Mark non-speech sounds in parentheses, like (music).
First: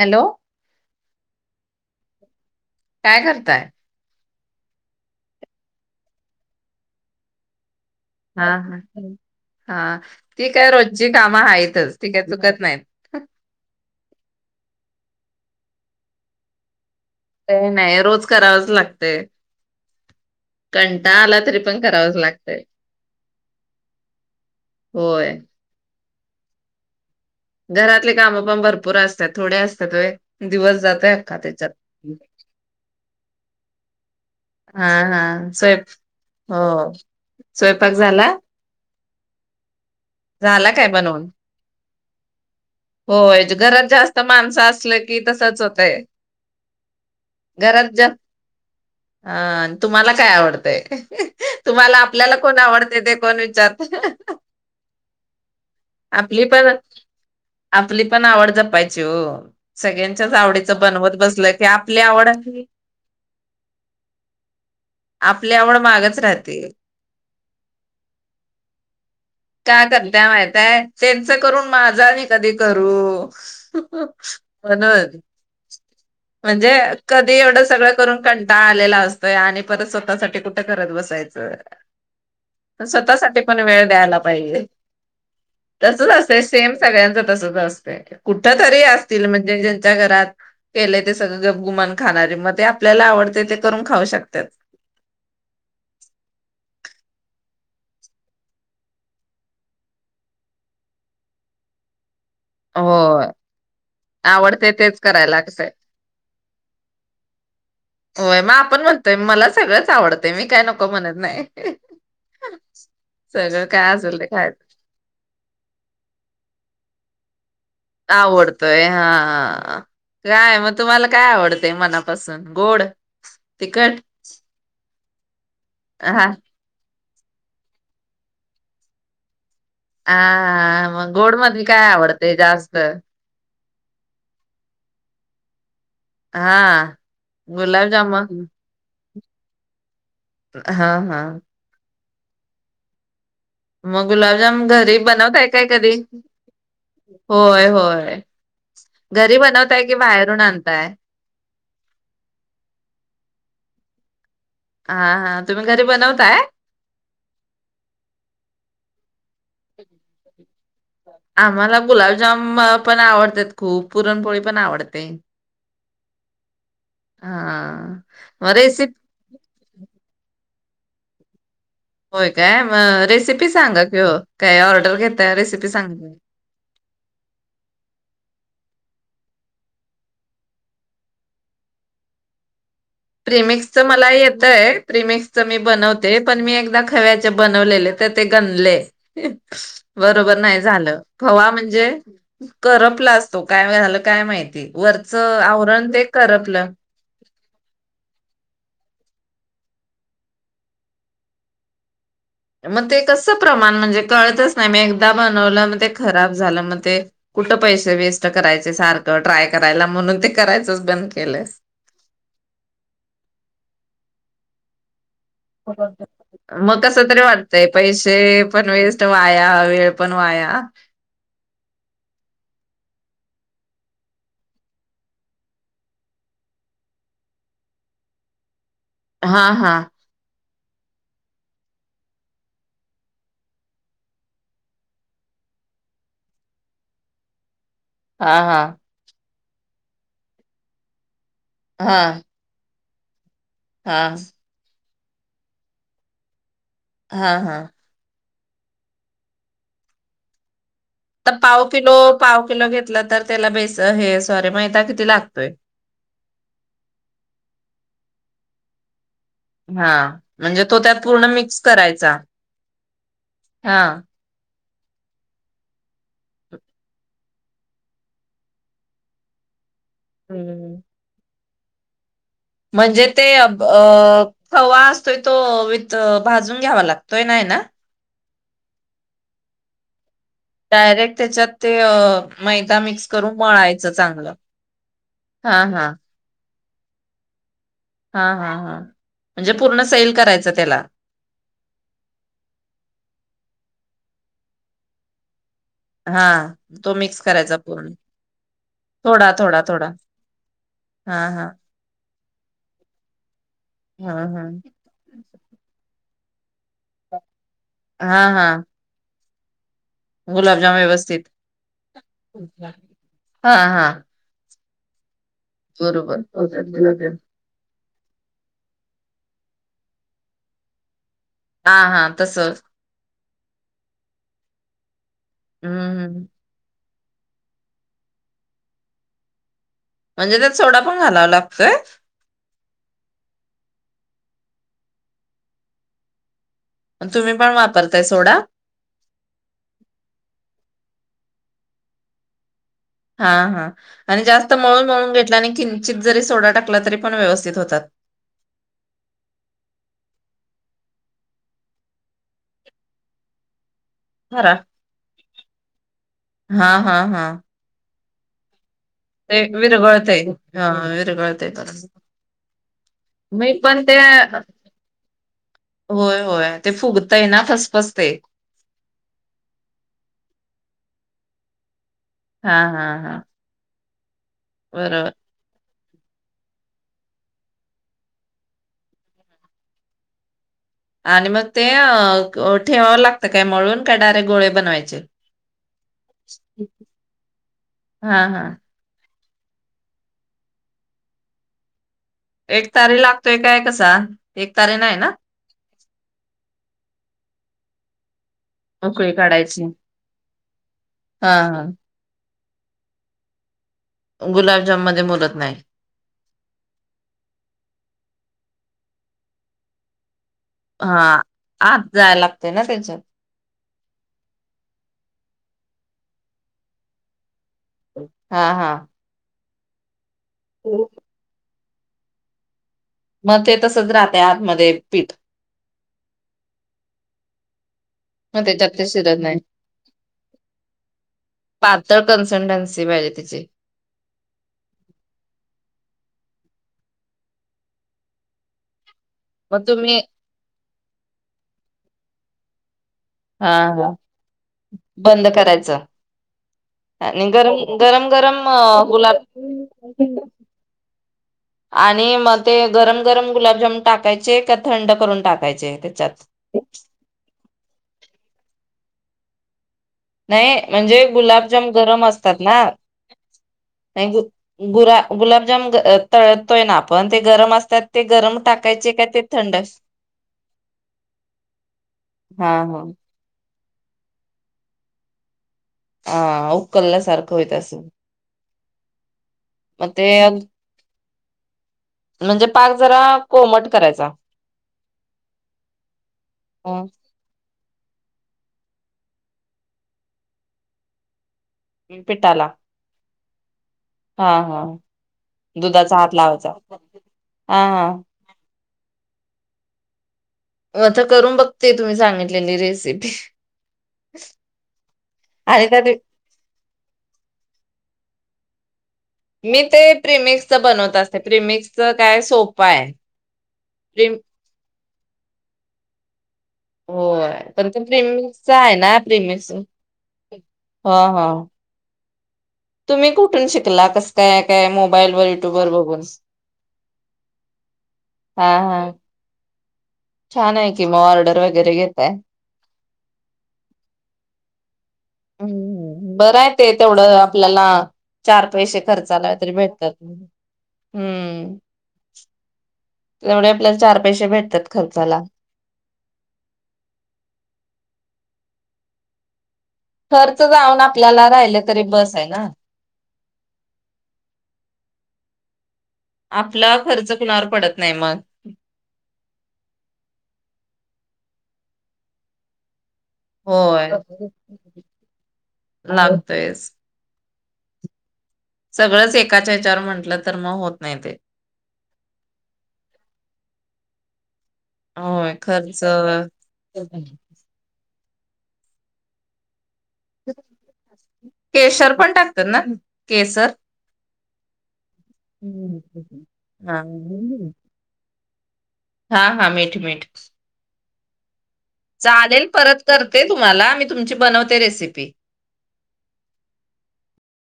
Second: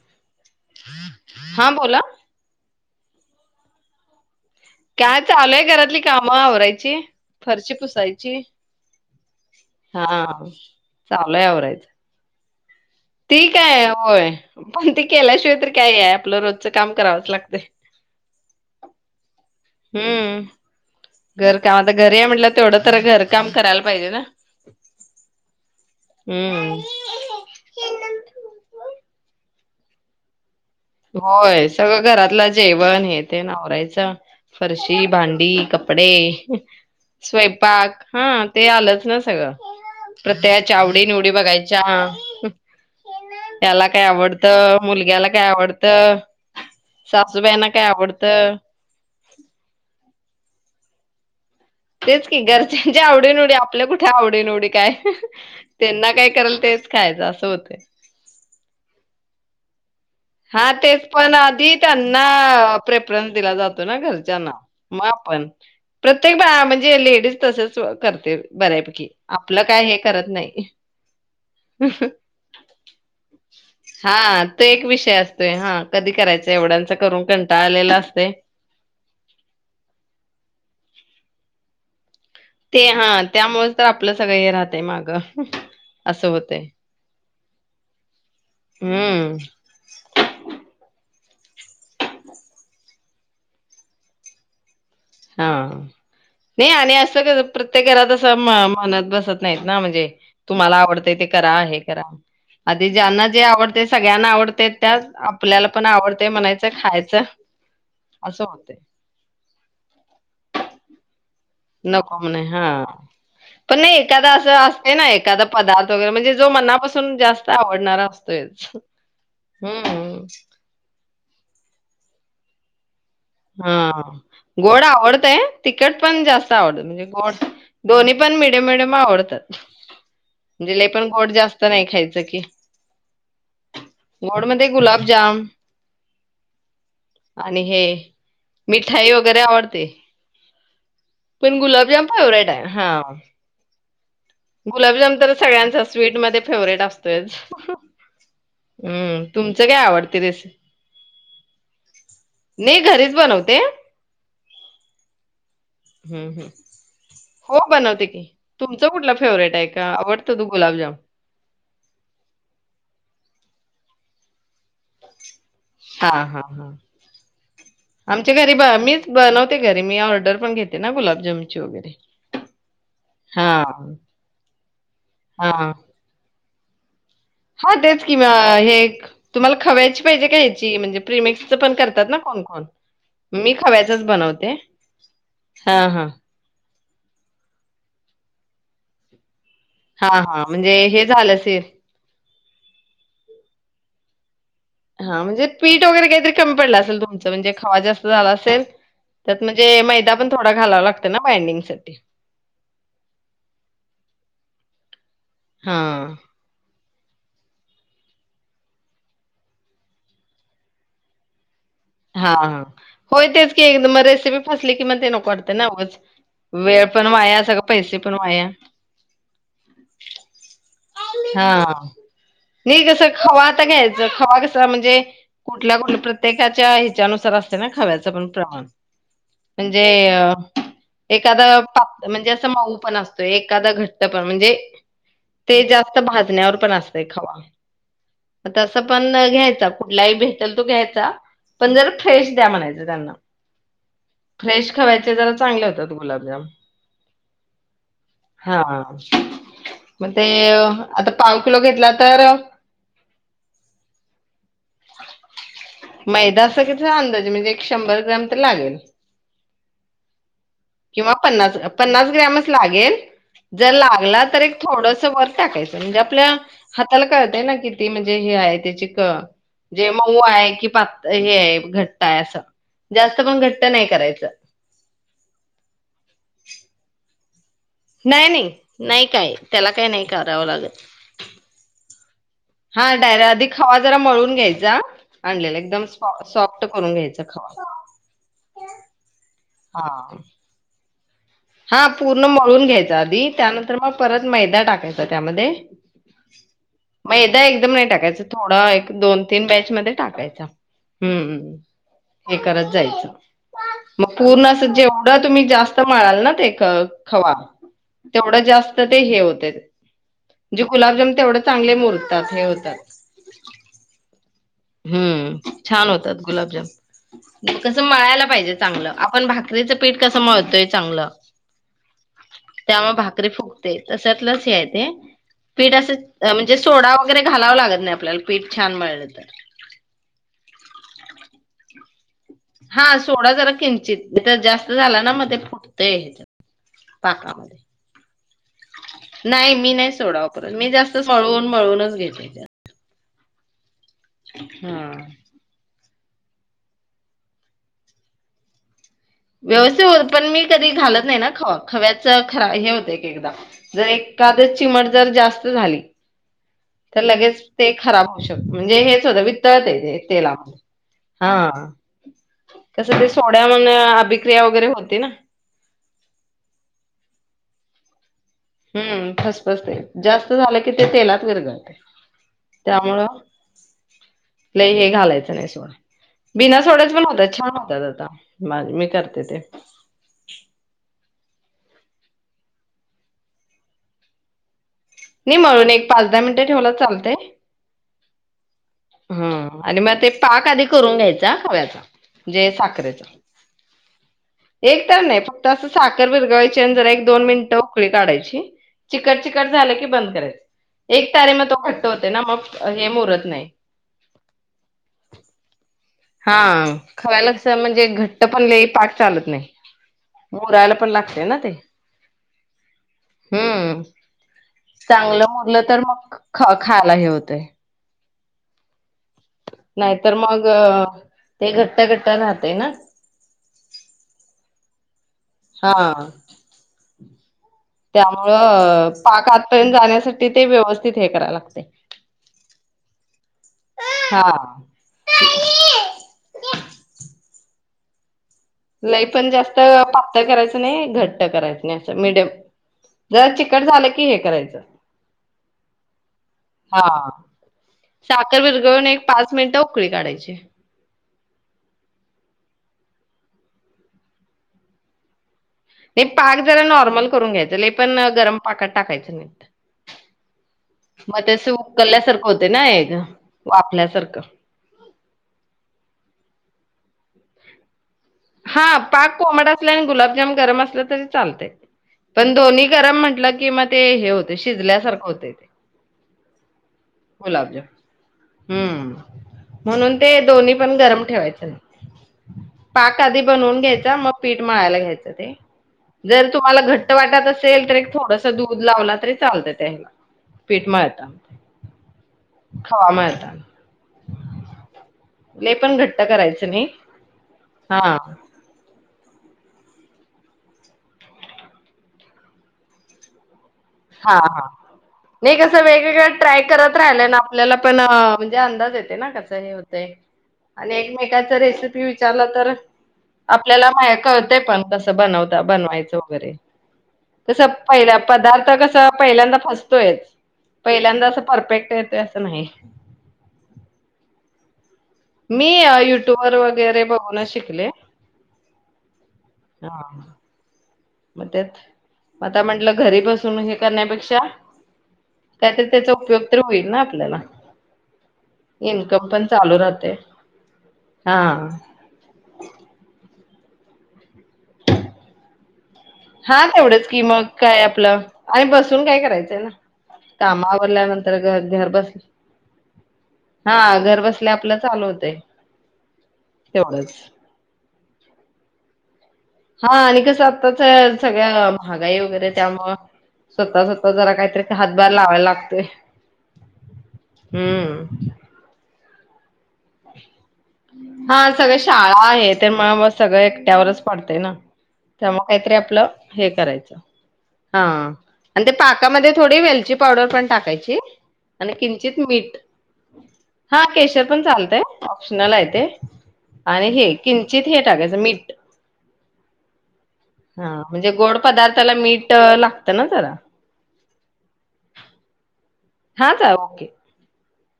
Hello हा बोला काय करताय काय चालूय घरातली कामं आवरायची फरची पुस्तक हा हा हा ती काय रोजची कामं आहेतच तठीकय तु नाही ठीक आहे होय पण ते केल्याशिवाय तरी काय आहे आपलं रोजचं काम करावंच लागतंय काय नाय रोज करावच लागतय. हम्म पण घरकाम आता करावंच घरी आहे म्हटलं लागतंय तेवढं तर घरकाम करायला पाहिजे ना? होय हम्म त्या थोड्या असत्यात व्हय? दिवस जातोय अख्खा होय त्याच्यात सगळं घरातलं जेवण हे ते आवरायचं हा फरशी, हा भांडी, स्वयं कपडे, हो स्वयंपाक, हा ते आलंच ना लच ना सगळं झाला प्रत्येकाच्या काय आवडी बनवून निवडी बघायच्या हम् (unintelligible) होय घरात जास्त माणसं असलं की मुलग्याला काय तसच होतय. आवडतं, सासूबाईंना काय घरात जा आवडतं. अ, तुम्हाला काय आवडतंय? (unintelligible) तेच आपल्याला की कोण घरच्यांची आवडते ते कोण आवडीनवडी आपल्या विचारत कुठे आवडीनवडी काय त्यांना काय करल तेच खायचं असं होतंय ली पण आवड जपायची ओ हा तेच पण आधी त्यांना प्रेफरन्स दिला जातो ना? घरच्यांना मग आपण आपली आवड मागच प्रत्येक राहते. बा म्हणजे लेडीज तसच करते बऱ्यापैकी आपलं का काय हे करत्या करत नाही. माहिताय त्यांचं करून माझा मी कधी करू हा तो एक विषय म्हणून असतोय हा कधी करायचं म्हणजे एवढ्यांचं करून कधी एवढं सगळं कंटाळलेलं करून असतंय. कंटाळा आलेला असतोय आणि परत स्वतःसाठी कुठे करत बसायचं? तर ते हा त्यामुळे तर आपलं सगळं हे पाहिजे. राहतय माग तसच असं असतंय होतय सेम सगळ्यांचं तसच असतय कुठतरी असतील म्हणजे ज्याच्या घरात केलय ते सगळं गपगुमन खाणारे मग ते आपल्याला आवडतय ते करून खाऊ शकतात. हा नाही आणि असं कस प्रत्येक घरातसं म्ह म्हणत बसत नाहीत ना? म्हणजे तुम्हाला आवडतय ते करा हे करा आधी ज्यांना होय जे आवडते सगळ्यांना आवडते तेच त्याच करायला कसं आपल्याला आहे. पण आवडते म्हणायचं खायचं असं होतेय आवडतेय मी काय नको म्हणत नाही. नको म्हणे, हा सगळं पण काय नाही असेल ते एखादा असं खायच असते ना एखादा पदार्थ वगैरे म्हणजे जो मनापासून जास्त आवडणारा असतोयच आवडतोय, हा हम्म काय मग तुम्हाला काय आवडतय मनापा नापासून गोड? हा तिखट गोड आवड तेय तिकट पण हा. जास्त आवडत म्हणजे दोन्ही पण मिडयम मिडियम आवडतात. म्हणजे लय हा पण मग गोड मध जास्त नाही काय खायचं आवडते की जास्त? गोड मधे गुलाबजाम हा आणि हे गुलाबजमुन मिठाई वगैरे आवडते. हा हा. पण गुलाबजाम फेवरेट आहे. हा. मग गुलाबजाम घरी गुलाबजाम तर बनवताय काय सगळ्यांचा कधी स्वीट मध्ये फेवरेट असतोयच. होय होय हम् घरी तुमच काय बनवताय की आवडते बाहेरून रेसी आणताय नाही घरीच बनवते. हा हा. तुम्ही घरी हम् बनवताय हम हो बनवते की. तुमच कुठलं फेवरेट आहे? का आवडतो तू गुलाजामन? आम्हाला गुलाबजाम पण आवडत खूप, पुरणपोळी पण आवडते. हा हा हा. हां. आमच्या मग घरी रेसिपी मीच बनवते घरी. मी ऑर्डर पण घेते. ते ना गुलाबजम होय काय मग रेसिपी सांगा कि, काय ऑर्डर घेता हा रेसिपी सांगा हा तेच कि हे तुम्हाला खवायची पाहिजे का? ह्याची म्हणजे प्रीमिक्स पण करतात ना कोण कोण? मी प्रिमिक्सच खव्याचच मला बनवते. येतय. प्रिमिक्सच मी हां, हां. बनवते पण मी एकदा खव्याचे बनवलेले तर ते गणले हां, बरोबर हां. नाही म्हणजे झालं. हे फवा असेल म्हणजे करपलाचं तो, काय झालं काय माहित? हा म्हणजे पीठ वगैरे काहीतरी कमी पडलं असेल तुमचं, म्हणजे खावा जास्त झा असेल, त्यात म्हणजे मैदा पण थोडा घालाव लागत ना बाइंडिंग साठी. मग ते कसं प्रमाण? म्हणजे कळतच नाही मी एकदा बनवलं मग ते हां, खराब झालं मग ते कुठं पैसे वेस्ट करायचे सारखं ट्राय करायला म्हणून ते करायचंच बंद केलंस. हा हा होय तेच की एकद मग रेसिपी फसली कि म ते नक मग कस तरी वाया सगळं वाटतंय पण पैसे वाया. पण वेस्ट वाया वेळ पण वाया हा नाही कस. खवाता घ्यायचं खवा कसा म्हणजे कुठल्या कुठ, प्रत्येकाच्या हिच्यानुसार असते ना खव्याचं पण प्रमाण. हा हा म्हणजे एखादं पा म्हणजे असं माऊ पण असतोय एखादा घट्ट पण म्हणजे ते जास्त भाजण्यावर पण असतं खावा. हा हा तस पण घ्यायचं कुठलाही भेटेल तो घ्यायचा पण जर हा फ्रेश द्या म्हणायच. जे त्यांना हा फ्रेश खव्याचे जरा चांगले होतात गुलाबजाम हा हा हा म तेे तर पाव किलो पाव किलो घेतलं तर त्याला बेस हे सॉरी मैदा किती लागतोय मैदा अस कि अंदाज म्हणजे एक शंभर ग्रॅम तर लागेल हा म्हणजे तो त्यात किंवा पूर्ण पन्स मिक्स पन्नास करायचा ग्रॅमच लागेल जर हा लागला तर थोडस वर टाकायचं म्हणजे आपल्या हाताला कळत आहे ना किती म्हणजे हे आहे त्याची क जे मग वाया आहे कि हम्म हे आहे घट म्हणजे ते करायचं हवा असतोय तो विथ भाजून घ्यावा लागतो तोय नाही ना नाही नाही नाही काय त्याला काही नाही करावं लागत डायरेक्ट त्याच्यात ते अ मैदा हा मिक्स डायर करून आधी हवा मळायचं जरा चांगलं. मळून घ्यायचा आणलेला हां एकदम सॉफ्ट कर घयचं खवा हा हा हा म्हणजे पूर्ण सैल हा करायचं त्याला हा पूर्ण मळून घ्यायचा आधी त्यानंतर मग परत मैदा टाकायचा त्यामध्ये हां. तो मिक्स मगदा करायचा एकदम नाही पूर्ण. टाकायच थोडा एक दोन थोडा तीन थोडा बॅच थोडा. मध्ये टाकायचा हां हां. हम्म् हे करत जायचं मग हां पूर्ण हां. अस जेवढं तुम्ही जास्त घट्ट मळाल ना ते खवा हां तेवढं हां. जास्त ते हे होत ते गुलाबजाम व्यवस्थित मुरतात हे होतात. हा हा हम्म छान होतात गुलाबजाम मळायला पाहिजे चांगलं आपण भाकरीचं पीठ कसं मळतोय चांगलं हां हां तसं. त्यामुळे भाकरी फुकते तशतलाच ते आहे ते पीठ हम्म हम्म. असं म्हणजे सोडा वगैरे घालाव लागत नाही आपल्याला पीठ छान मिळलं तर म्हणजे त्यात सोडा पण घालाव लागतोय हा सोडा जरा किंचित तर (unintelligible) जास्त झाला ना मग ते फुटतय पाका तुम्ही पण वापरताय सोडा? (unintelligible) नाही- मी -नाही सोडा वापरत मी जास्त'--' (unintelligible) मळून मळवूनच घेततायच्या हा हा आणि जास्त मळून मळून घेतला आणि किं '--' '--' जरी सोडा टाकला तरी पण व्यवस्थित होतात व्यवस्थित हो पण मी कधी घालत नाही ना खवा खव्याच खरा हे होत एक एकदा (inaudible) जर खरा. एखादच- चिमट जर जास्त झाली हां, हां, तर हां. लगेच ते खराब'--' शब्दो (unintelligible) ते विरगळते ह विरगळते हा कसं ते मी सोड्यामध्ये पण ते अभिक्रिया वगैरे होते ना '--' होय- होय ते फुगतय नास'--' स्वस्ते (unintelligible) हम्म खसपसते जास्त झालं की ते तेलात विरगळते हा -हा -हा लई हे घालायचं नाही सोडं'--' (unintelligible) बिना सोड्याच पण होतात छान होतात आता मा- मी करते ते आणि मग ते अं‌ ठेवावं लागतं काय मळून काय डायरेक्ट गोळे बनवायचे नाही -म्हणून एक पाच दहा मिनिटं ठेवला चालत हा- हा हम्म आणि मग ते पाक आधी करून घ्यायचा खव्याचा म्हण- जे एक तारी साखरेच लागतोय काय कसा? तारी एक तर ना? नाही फक्त असं साखर भिरगायचे जरा एक दोन मिनटं'--' '--'खकळी काढायची उकळी चिकट चिकट काढायची. झालं की बंद करायच एक तारे म हां, तो हां. खट्ट होते ना मग'--' हे (unintelligible) मोरत नाही गुलाबजाम मध्ये मुरत नाही हा खव्याला कस म्हणजे घट्ट पण लय पाक चालत नाही मुरायला पण हां, लागते ना ते आत जायला लागतंय ना त्याच्या? हम्म चांगलं मुरलं तर मग '--' ख -खायला हे होतय हा- हा नाही (unintelligible) तर मग ते घ'--' (unintelligible) त्या गटा राहतय ना (inaudible) म ते तसच राहतय आतमध्येध्ये पीठ हा मग त्याच्यात ते त्यामुळं शिरत पाक नाही आातपर्यंत जाण्यासाठी ते व्यवस्थित हे करा लागते पातळ कन्सल्टन्सी पाहिजे त्याची हा (inaudible) लय पण जास्त मग तुम्ही पातळ करायचं नाही घट्ट करायचं नाहीत'--' ते मिडीयम हा हा बंद करायचं हा आणि गरम गरम साखर गरम अ विरघळून एक गुलाब पाच मिनिटं उकळी काढायची आणि मग ते गरम गरम गुलाबजामुन टाकायचे का थंड करून टाका एक पाक जरा नॉर्मल करून घ्यायच त्या लय पण गरम पाकट टाकायचं नाहीत. नाही म्हणजे गुलाबजाम गरम उकलल्यासारखं असतात होते ना एग (unintelligible) वाफल्यासारखं गुला गुलाबजाम तळतोय ना आपण ते गरम असतात. ते गरम हा टाकायचे का पाक ते कोमट थंड असले आणि गुलाबजाम गरम असलं तरी चालत पण हा दोन्ही हा गरम म्हटलं की म ते हे होतय शिजल्यासारखं होतय ते हा उकलल्या सारखं होईत गुलाबजाम. असनं हम्म म म्हणून ते दोन्ही पण गरम म्हणजे पाक जरां का आधी बनवून घ्यायचा मग पीठ मळायला घायच ते जर तुम्हाला घट वाटत अस सेल तर एक थोडस दूध लावला तरी चालतय त्या ह्याला पीठ मळताना. पिठाला हा मळताना. हा हा लय पण दुधाचा घट्ट हात करायचं लावाचा नाही हा हो आता करून बघते तुम्ही सांगितलेली रेसिपी हा हा नाही कसं आणि त्यात वेगवेगळं ट्राय करत राहिलंय ना आपल्याला पण अ म्हणजे अंदाज येत येते ना कस हे मी ते होतय प्रिमिक्सच आणि बनवत असते एकमेकांच्या रेसिपी प्रिमिक्सच काय विचारला तर सोपं आहे आपल्याला मा प्रिम कळतय पण कस बनवता बनवायचं वगैरे कस होय पण ते पहिला प्रिमिक्सच पदार्थ आहे कस त ना पहिल्यांदा प्रिमिक्स फसतोयच हा पहिल्यांदा अस हा परफेक्ट येतय अस नाही. तुम्ही कुठून शिकला कस काय काय मोब मी युट्यूबर वगैरे बघुनंच शिकले. हा हा हा छान आहे. की मग म ऑर्डर त्यात वगैरे घेताय म आता म्हंटलं घरी बसून हे करण्यापेक्षा काहीतरी त्याचा हम्म उपयोग बरं तरी आहे होईल ते ना तेवढं आपल्याला चार पैसे इन्कम पण खर्चाला तरी चालू भेटतात. राहतय हा त्यामुळे आपल्याला चार पैसे भेटतात खर्चाला हा तेवढंच की मग काय आपलं आणि बसून काय करायचंय ना खर्च जाऊन कामावरल्यानंतर आपल्याला घर राहिलं घर तरी बसल बस आहे ना. हा घर बसल्या आपलं चालू होतय आपला तेवढच खर्च कुणावर पडत नाही मग हा आणि कसं आत्ताच सगळ्या महागाई वगैरे त्यामुंळ स्वतः होय स्वतः जरा काहीतरी हातभार लावायला लागतोय. लागतोयच. हम्म सगळंच एकाच्या हच्यावर म्हंटल हा सगळ शाळा हे ते म म सगळ त्यावरच पडतेय ना त्यामुळे होय काहीतरी खर्च आपलं हे करायचं हा आणि ते पाकामध्ये थोडी वेलची पावडर पण टाकायची आणि केशर किंचित पण मीठ टाकतात ना केसर? हा केशर पण चालतय काय ते आणि हा हे किंचित हे टाकाय (unintelligible) मीठ हा हा मीठ मीठ हा म्हणजे गोड पदार्थ चालेल परत करते तुम्हाला मी तुमची बनवते रेसिपी हाच ओके